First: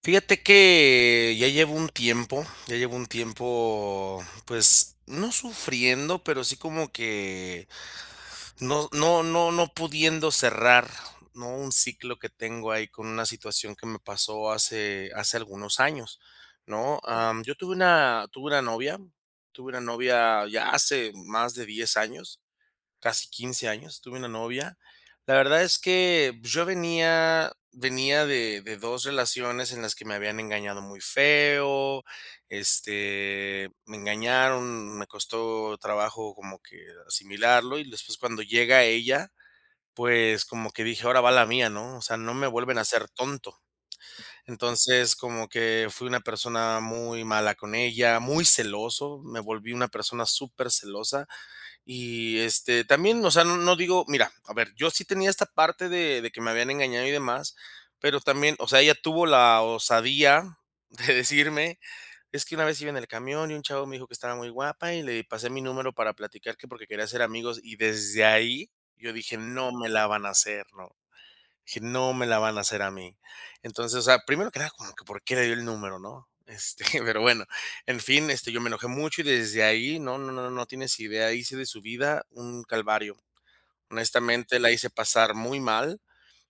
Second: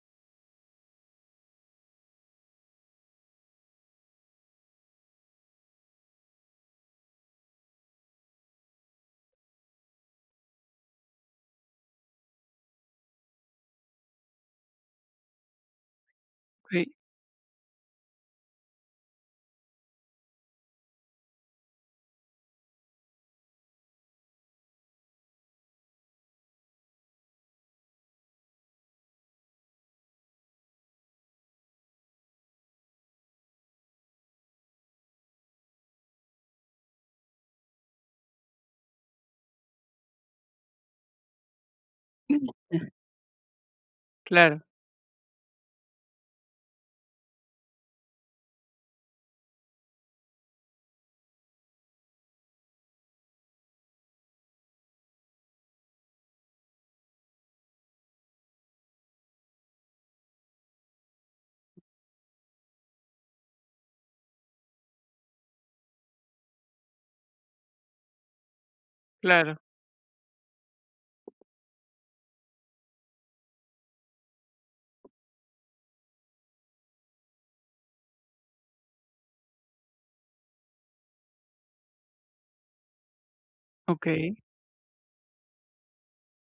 Fíjate que, ya llevo un tiempo ya llevo un tiempo, pues, no sufriendo, pero sí como que no no no no pudiendo cerrar, ¿no?, un ciclo que tengo ahí con una situación que me pasó hace hace algunos años Sí. ¿no?, am, yo tuve una tuve una novia tuve una novia ya hace más de 10 años, casi 15 años tuve una novia. La verdad es que, yo venía venía de de 2 relaciones en las que me habían engañado muy feo, este, me engañaron, me costó trabajo como que asimilarlo, y después cuando llega ella, pues como que dije: "Ahora va la mía", ¿no?, o sea, no me vuelven a [unintelligible] hacer tonto. Claro. Entonces, como que fui una persona muy mala con ella, muy celoso, me volví una persona supercelosa, y este, también, o sea, no no digo, mira, a ver, yo sí tenía esta parte de de que me habían engañado y demás, pero también, o sea, ella tuvo la osadía de decirme: "Es que una vez iba en el camión, y un chavo me dijo 'que estaba muy guapa, y le pasé mi número para platicar', que porque quería hacer amigos", y desde ahí yo dije: Claro. "No me la van a hacer", ¿no?, dije: "No me la van a hacer a mí". Entonces, o sea, primero que nada como que, ¿por qué le dio el número?, ¿no?, este, pero bueno, en fin, este, yo me enojé mucho y desde ahí no no no no tienes idea, hice de su vida un calvario. Okey. Honestamente, la hice pasar muy mal.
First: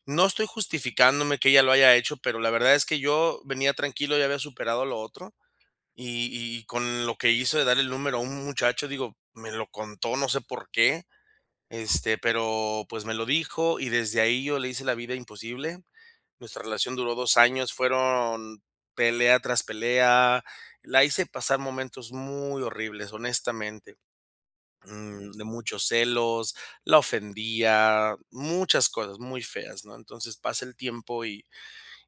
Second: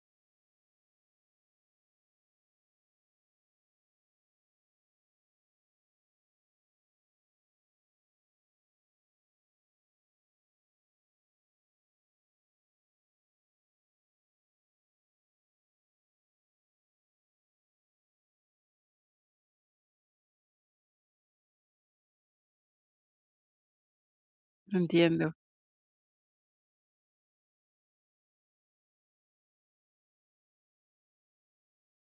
No estoy justificándome que ella lo haya hecho, pero la verdad es que yo venía tranquilo, ya había superado lo otro. Y y con lo que hizo de dar el número a u un muchacho, digo, me lo contó, no sé, ¿por qué?, este, pero, pues, me lo dijo y desde ahí yo le hice la vida imposible. Nuestra relación duró 2 años, fueron pelea tras pelea. La hice pasar momentos muy horribles, honestamente. Mm, Entiendo. de muchos celos, la ofendía, muchas cosas muy feas, ¿no? Entonces, pasa el tiempo y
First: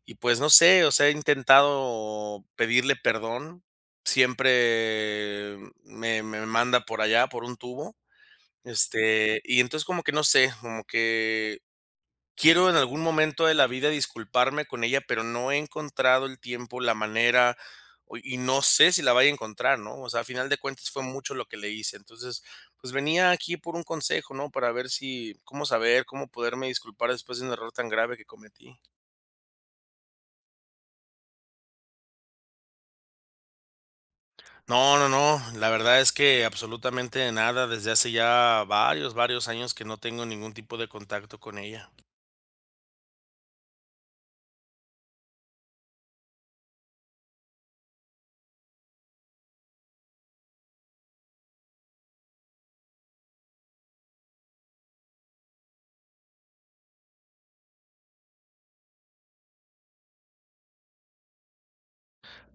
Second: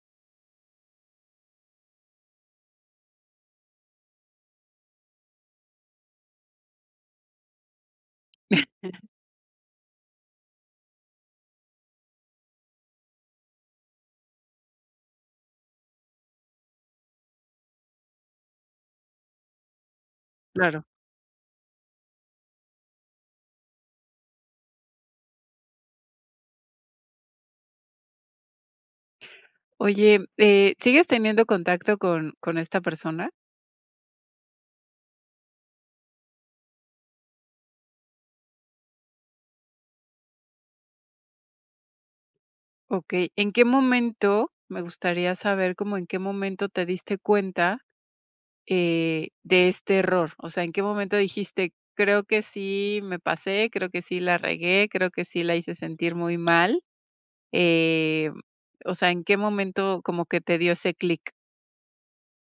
y pues, no sé, o sea, he intentado pedirle perdón. Siempre me me manda por allá, por un tubo. Este, y entonces como que no sé, como que quiero en algún momento de la vida disculparme con ella, pero no he encontrado el tiempo, la manera, oye, y no sé si la vaya a encontrar, ¿no?, o sea, a final de Claro. cuentas fue mucho lo que le hice. Entonces, pues venía aquí por un consejo ¿no?, para ver si, cómo saber, cómo poderme disculpar después de un error tan grave que cometí. Oye, eh, ¿sigues teniendo contacto con con esta persona? No no no, la verdad es que absolutamente nada, desde hace ya varios varios años que no tengo ningún tipo de contacto con ella. Okey, ¿en qué momento?, me gustaría saber como, ¿en qué momento te diste cuenta, eh, de este error?, o sea, ¿en qué momento dijiste: "Creo que sí me pasé, creo que sí la regué, creo que sí la hice sentir muy mal"?, eh, mm, o sea, ¿en qué momento como que te dio ese clic?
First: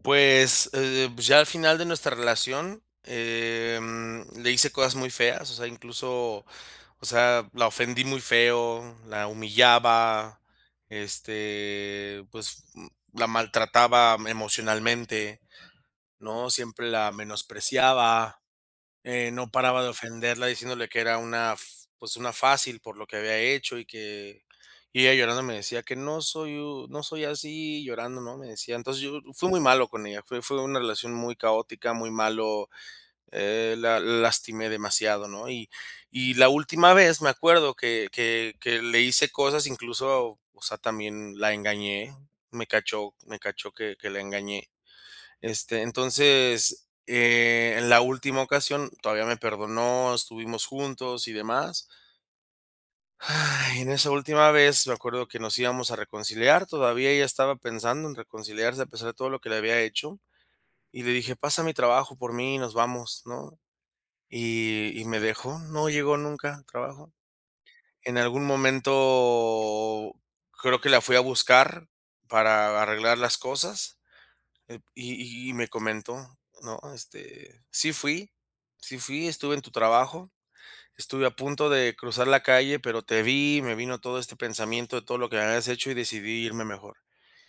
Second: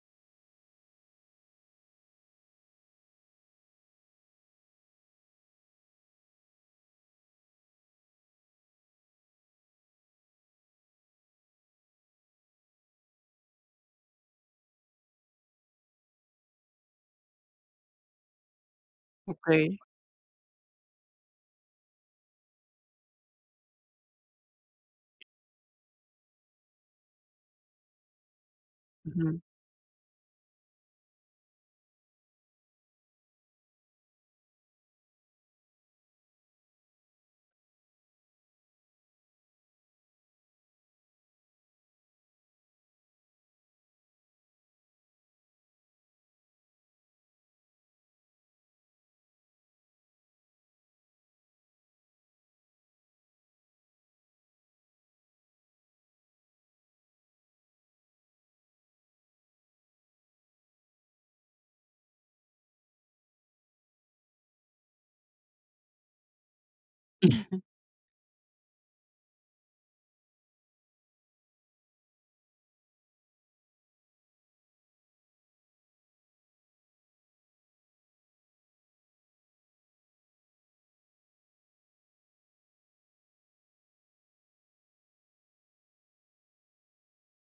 Pues, eh, pues ya al final de nuestra relación, em, le hice cosas muy feas, o sea, incluso, o sea, la ofendí muy feo, la humillaba, este, pues, mm, la maltrataba emocionalmente, ¿no?, siempre la menospreciaba, eh, no Okey. paraba de ofenderla diciéndole que era una f pues, una fácil por lo que había hecho y que y ella llorando me decía: "Que no soy u no soy así, llorando", ¿no?, me decía, entonces, yo Ujú. fui muy malo con ella, fue fue una relación muy caótica, muy malo, eh, la lastimé demasiado, ¿no?, y y la última vez me acuerdo que que que le hice cosas, incluso, o sea, también la engañé, me cachó me cachó que que la engañé. Este, entonces, eh, en la última ocasión todavía me perdonó, estuvimos juntos y demás. Ay, en esa última vez, me acuerdo que nos íbamos a reconciliar, todavía ella estaba pensando en reconciliarse a pesar de todo lo que le había hecho. Y le dije: "Pasa a mi trabajo por mí y nos vamos", ¿no?, y y me dejó, no llegó nunca al trabajo. En algún momento, creo que la fui a buscar para a arreglar las cosas, eh, y y me comentó, ¿no?, este, sí fui sí fui, estuve en tu trabajo, estuve a punto de cruzar la calle, pero te vi, me vino todo este pensamiento de todo lo que me habías hecho, y decidí irme mejor.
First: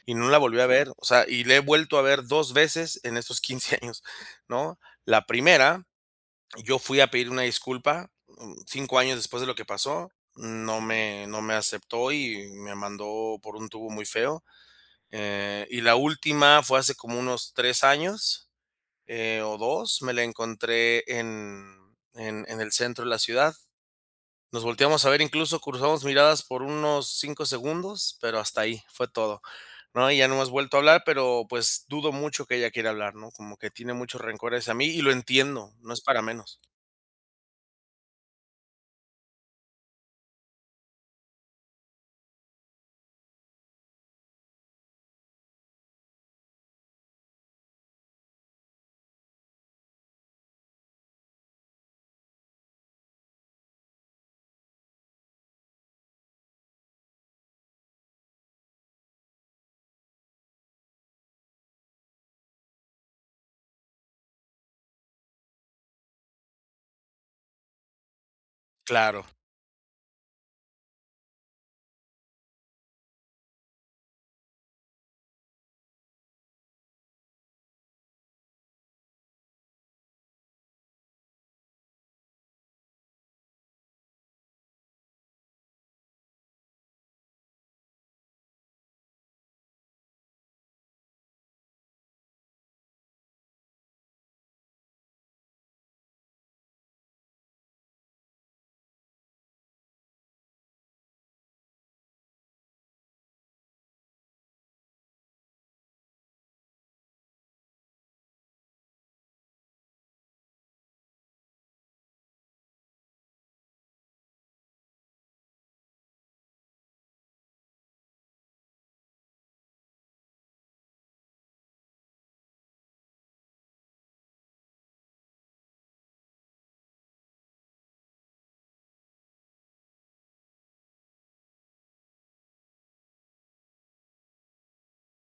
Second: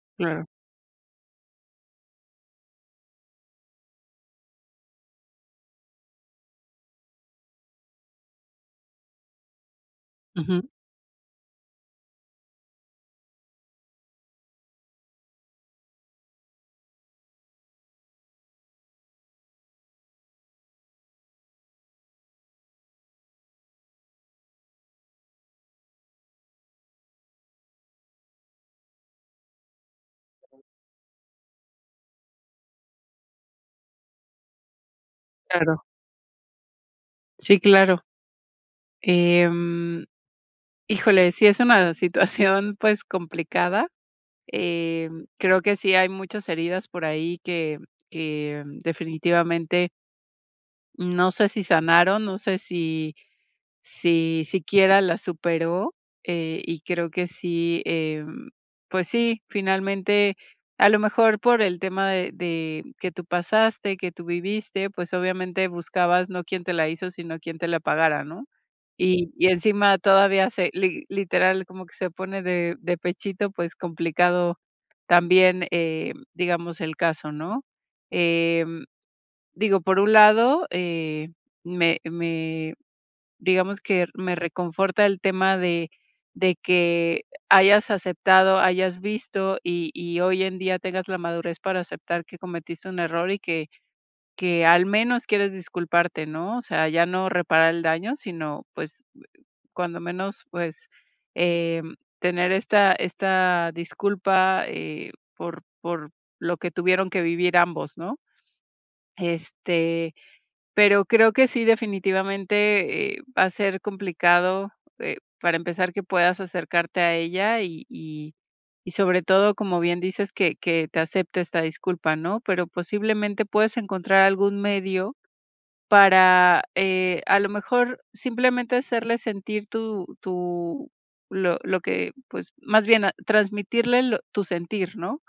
Y no la Claro. volví a ver, o sea, y la he vuelto a ver 2 veces en esos 15 años, ¿no?, la primera, yo fui a pedir una disculpa, mm, 5 años después de lo que pasó, Ujú. no me no me aceptó y me mandó por un tubo muy feo. Eh, y la última fue hace como unos 3 años, eh, o 2 me la encontré en en en el centro de la ciudad. Nos volteamos a ver, incluso cruzamos miradas por unos 5 segundos, pero hasta ahí, fue todo, ¿no?, y ya no hemos Ujú. vuelto a hablar, pero, pues, dudo mucho que ella quiera hablar, ¿no?, como que tiene mucho rencor hacia mí y lo entiendo, Claro. no es para menos. Sí, claro. Em, híjole, sí es una situación, pues, complicada. Em, creo que sí hay muchas heridas por ahí que que definitivamente no sé si sanaron, no sé si, si siquiera la superó, eh, y creo que sí, em, pues sí, finalmente, a lo mejor por el tema de de que tú pasaste, que tú viviste, pues obviamente buscabas no quién te la hizo, sino quién te la pagara, ¿no? Claro. Y y encima todavía se li literal, como que se pone de de pechito, pues, complicado también, eh, digamos, el caso, ¿no? Eh, digo, por un lado, eh, me me, digamos que me reconforta el tema de de que hayas aceptado, hayas visto y y hoy en día tengas la madurez para aceptar que cometiste un error y que que al menos quieres disculparte, ¿no? O sea, ya no reparar el daño, sino, pues, cuando menos, pues, em, tener esta esta disculpa, eh, por por lo que tuvieron que vivir ambos, ¿no? Este, pero creo que sí, definitivamente, eh, va a ser complicado, eh, para empezar que puedas acercarte a ella y y y sobre todo, como bien dices, que que te acepte esta disculpa, ¿no, pero posiblemente puedes encontrar algún medio para, eh, a lo mejor simplemente hacerle sentir tu tu lo lo que, pues, más bien, a transmitirle lo tu sentir, ¿no?,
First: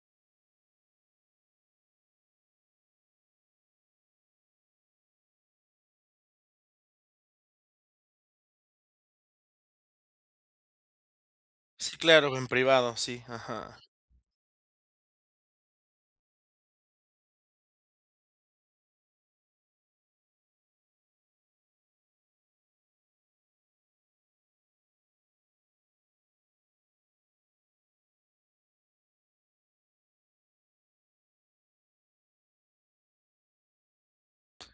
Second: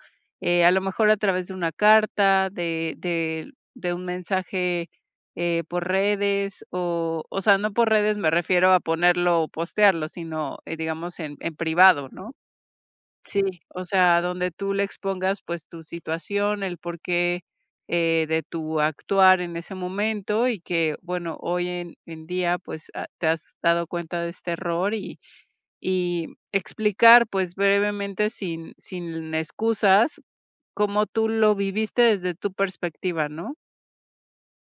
a lo mejor a través de una carta, de de de un mensaje, eh, por redes o o sea, no por redes me refiero a ponerlo o postearlo, sino, eh, digamos, en en Sí, privado, ¿no? claro, en privado, sí, Sí, ajá. o sea, donde tú le expongas, pues, tu situación, el porqué, eh, de tu actuar en ese momento y que, bueno, hoy en en día, pues ha te has dado cuenta de este error y y explicar, pues brevemente, sin sin excusas, cómo tú lo viviste desde tu perspectiva, ¿no?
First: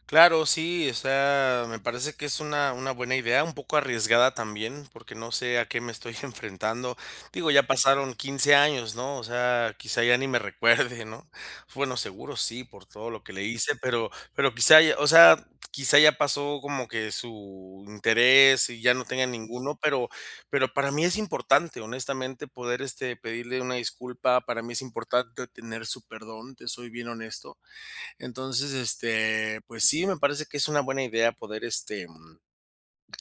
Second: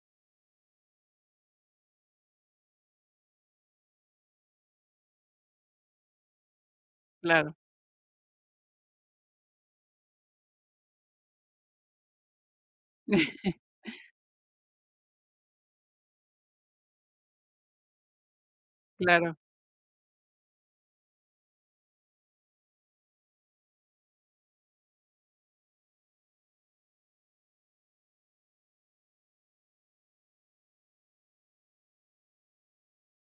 Claro, sí, o sea, me parece que es una una buena idea, un poco arriesgada también, porque no sé a qué me estoy enfrentando. Digo, Claro. ya pasaron 15 años, ¿no?, o sea, quizá ya ni me recuerde, ¿no? Bueno, seguro sí, por todo lo que le hice, pero pero quizá ya, o sea, quizá ya pasó como que su interés y ya no tenga Claro. ninguno, pero pero para mí es importante, honestamente, poder, este, pedirle una disculpa. Para mí es importante tener su perdón, te soy bien honesto. Entonces, este, pues sí, me parece que es una buena idea poder, este, em,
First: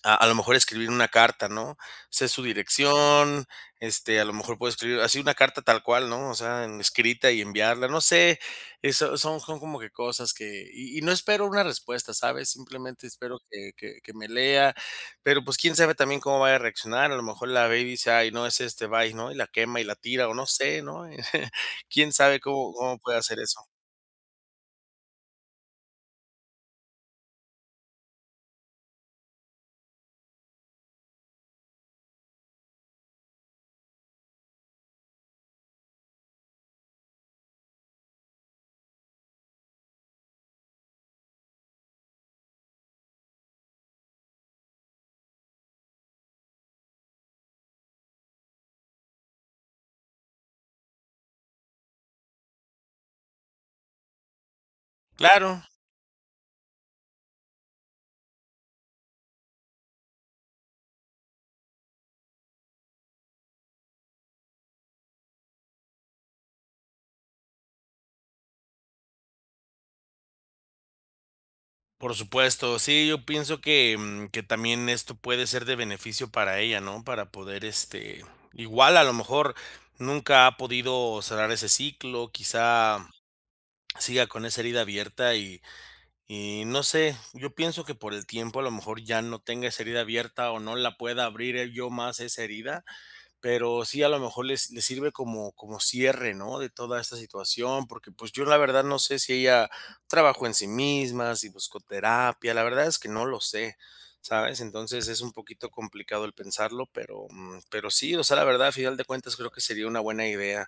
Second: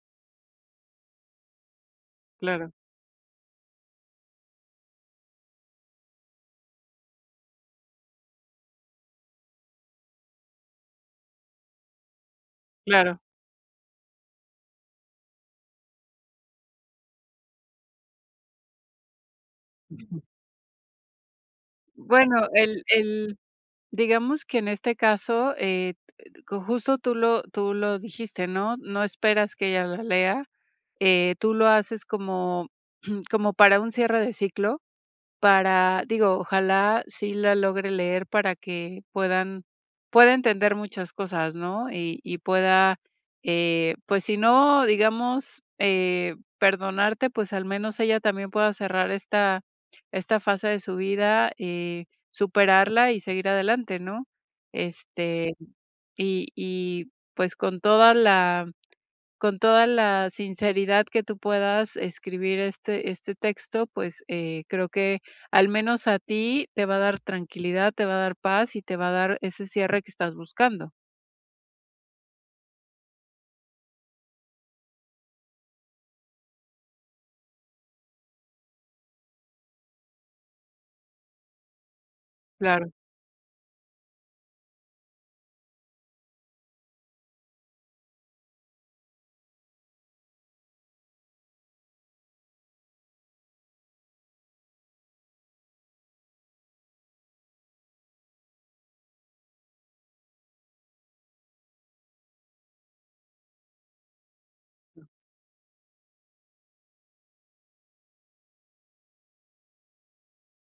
a a lo mejor escribir una carta, ¿no? Sé su Claro. dirección, este, a lo mejor puede escribir así una carta tal cual, ¿no?, o sea, escrita y enviarla, no sé. Eso son son como que cosas que y y no espero una respuesta, ¿sabes?, simplemente Claro. espero que que que me lea. Pero, pues, quién sabe también cómo vaya a reaccionar, a lo mejor la ve y dice: "Ay, no, es este, bye", ¿no?, y la quema y la Ujú. tira, o no sé, ¿no? Quién sabe Bueno, cómo el cómo puede el, ser eso. digamos que, en este caso, eh, co justo tú lo tú lo dijiste, ¿no?, no esperas que ella la lea. Eh, tú lo haces como como para un cierre de ciclo, para digo, ojalá sí la logre leer para que puedan pueda entender muchas cosas, ¿no? Y y pueda, eh, pues, si no, digamos, eh, perdonarte, pues, al menos ella también pueda cerrar esta esta fase de su vida, eh, superarla y seguir adelante, ¿no? Este, Claro. y y, pues, con toda la con toda la sinceridad que tú puedas escribir este este texto, pues, eh, creo que al menos a ti te va a dar tranquilidad, te va a dar paz y te va a dar ese cierre que estás buscando. Por supuesto. Sí, yo pienso que, mm, que también esto puede ser, de beneficio para ella, ¿no? Para poder, este, igual a lo mejor, nunca ha podido cerrar ese ciclo. Claro. Quizá, siga con esa herida abierta, y y no sé. Yo pienso, que por el tiempo, a lo mejor, ya no tenga esa herida abierta, o no la pueda abrir el yo más, esa herida, Pero sí, a lo mejor le s le sirve como como cierre ¿no?, de toda esta situación. Porque pues, yo la verdad, no sé si ella trabajó en sí misma, si buscó terapia. La verdad, es que no lo sé, ¿sabes? Entonces, es un poquito complicado el pensarlo, pero, mm, pero sí, o sea, la verdad, al final de cuentas, creo que sería una buena idea.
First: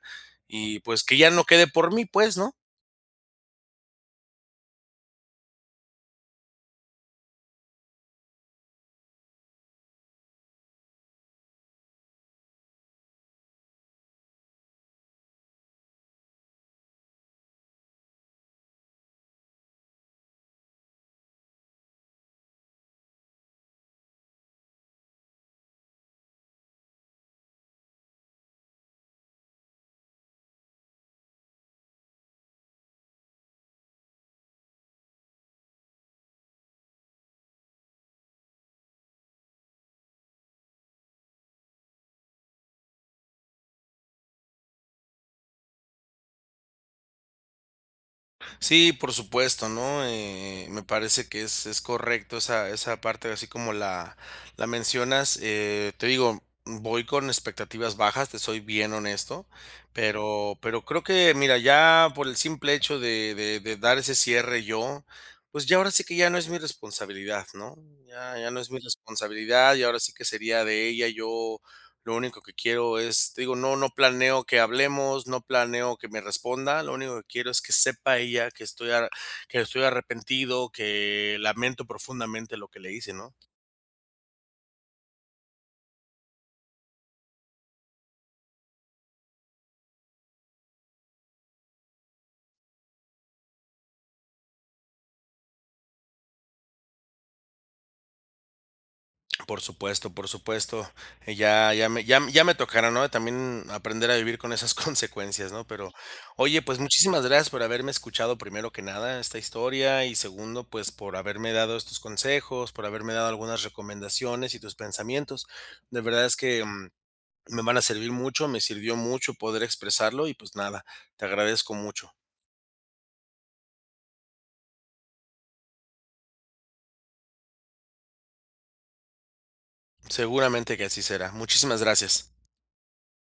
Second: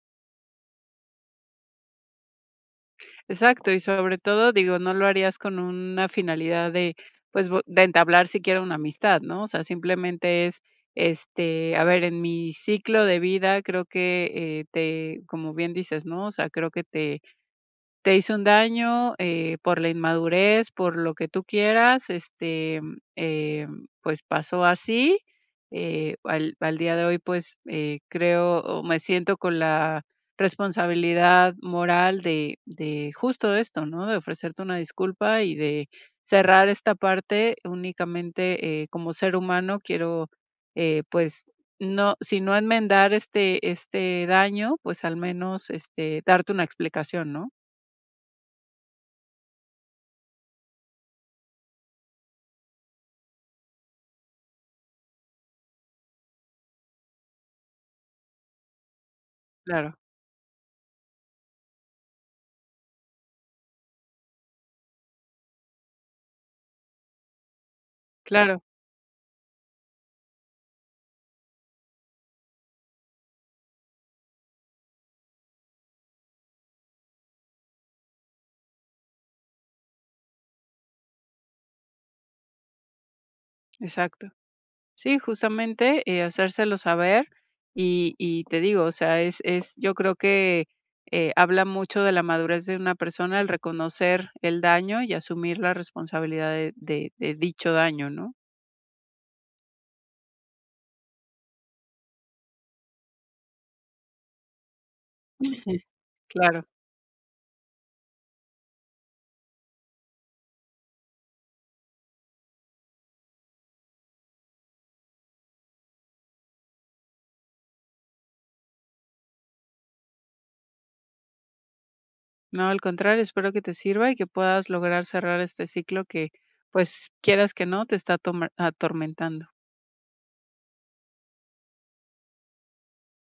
Y pues, que ya no quede por mí, pues, ¿no? Exacto. Y, sobre todo, digo, no lo harías con una finalidad de pues bue de entablar siquiera una amistad, ¿no? O sea, simplemente es, este, a ver: "En mi ciclo de vida, creo que, eh, te". Como bien dices, ¿no? O sea: "Creo que te te hice un daño, eh, por la inmadurez, por lo que tú quieras, este, eh, pues pasó así. Eh, al al día de hoy, pues, eh, creo, o me siento con la responsabilidad moral de de justo esto, ¿no?, de ofrecerte una disculpa, y de cerrar esta parte. Únicamente eh, como ser humano, quiero, eh, pues, no si no enmendar este este daño, pues, al menos, este, darte una explicación", ¿no? Sí, por supuesto, ¿no? Eh, eh, me parece que es es correcto, esa esa parte, así como la la mencionas. Eh, te digo, voy con expectativas bajas, te soy bien honesto. Claro. Pero pero creo que Mira, ya por el simple hecho de de de dar ese cierre yo, pues, ya ahora sí, que ya no es mi responsabilidad, ¿no? Ya ya no Claro. es mi responsabilidad. Ya ahora sí, que sería de ella. Yo lo único que quiero, es te digo, no no planeo que hablemos, no planeo que me responda. Lo único que quiero es que sepa ella que estoy a que estoy arrepentido. Que lamento profundamente lo que le hice, ¿no? Exacto. Sí, justamente, eh, hacérselo saber. Y y te digo, o sea, es es Yo creo que, eh, habla mucho de la madurez de una persona el reconocer el daño y asumir la responsabilidad de de de dicho daño, ¿no? Por supuesto, por supuesto. Eh, ya ya me ya ya me tocará, ¿no? También aprender a vivir con esas consecuencias ¿no?, pero oye, Claro. pues, muchísimas gracias por haberme escuchado, primero que nada, esta historia. Y segundo, pues, por haberme dado estos consejos, por haberme dado algunas recomendaciones y tus pensamientos. De verdad, es que mm, me van a servir mucho. Me sirvió mucho poder expresarlo y, pues, nada. Te agradezco mucho. No, al contrario. Espero que te sirva, y que puedas lograr, cerrar este ciclo que pues, quieras que no, te está atome atormentando. Seguramente que así será. Muchísimas gracias.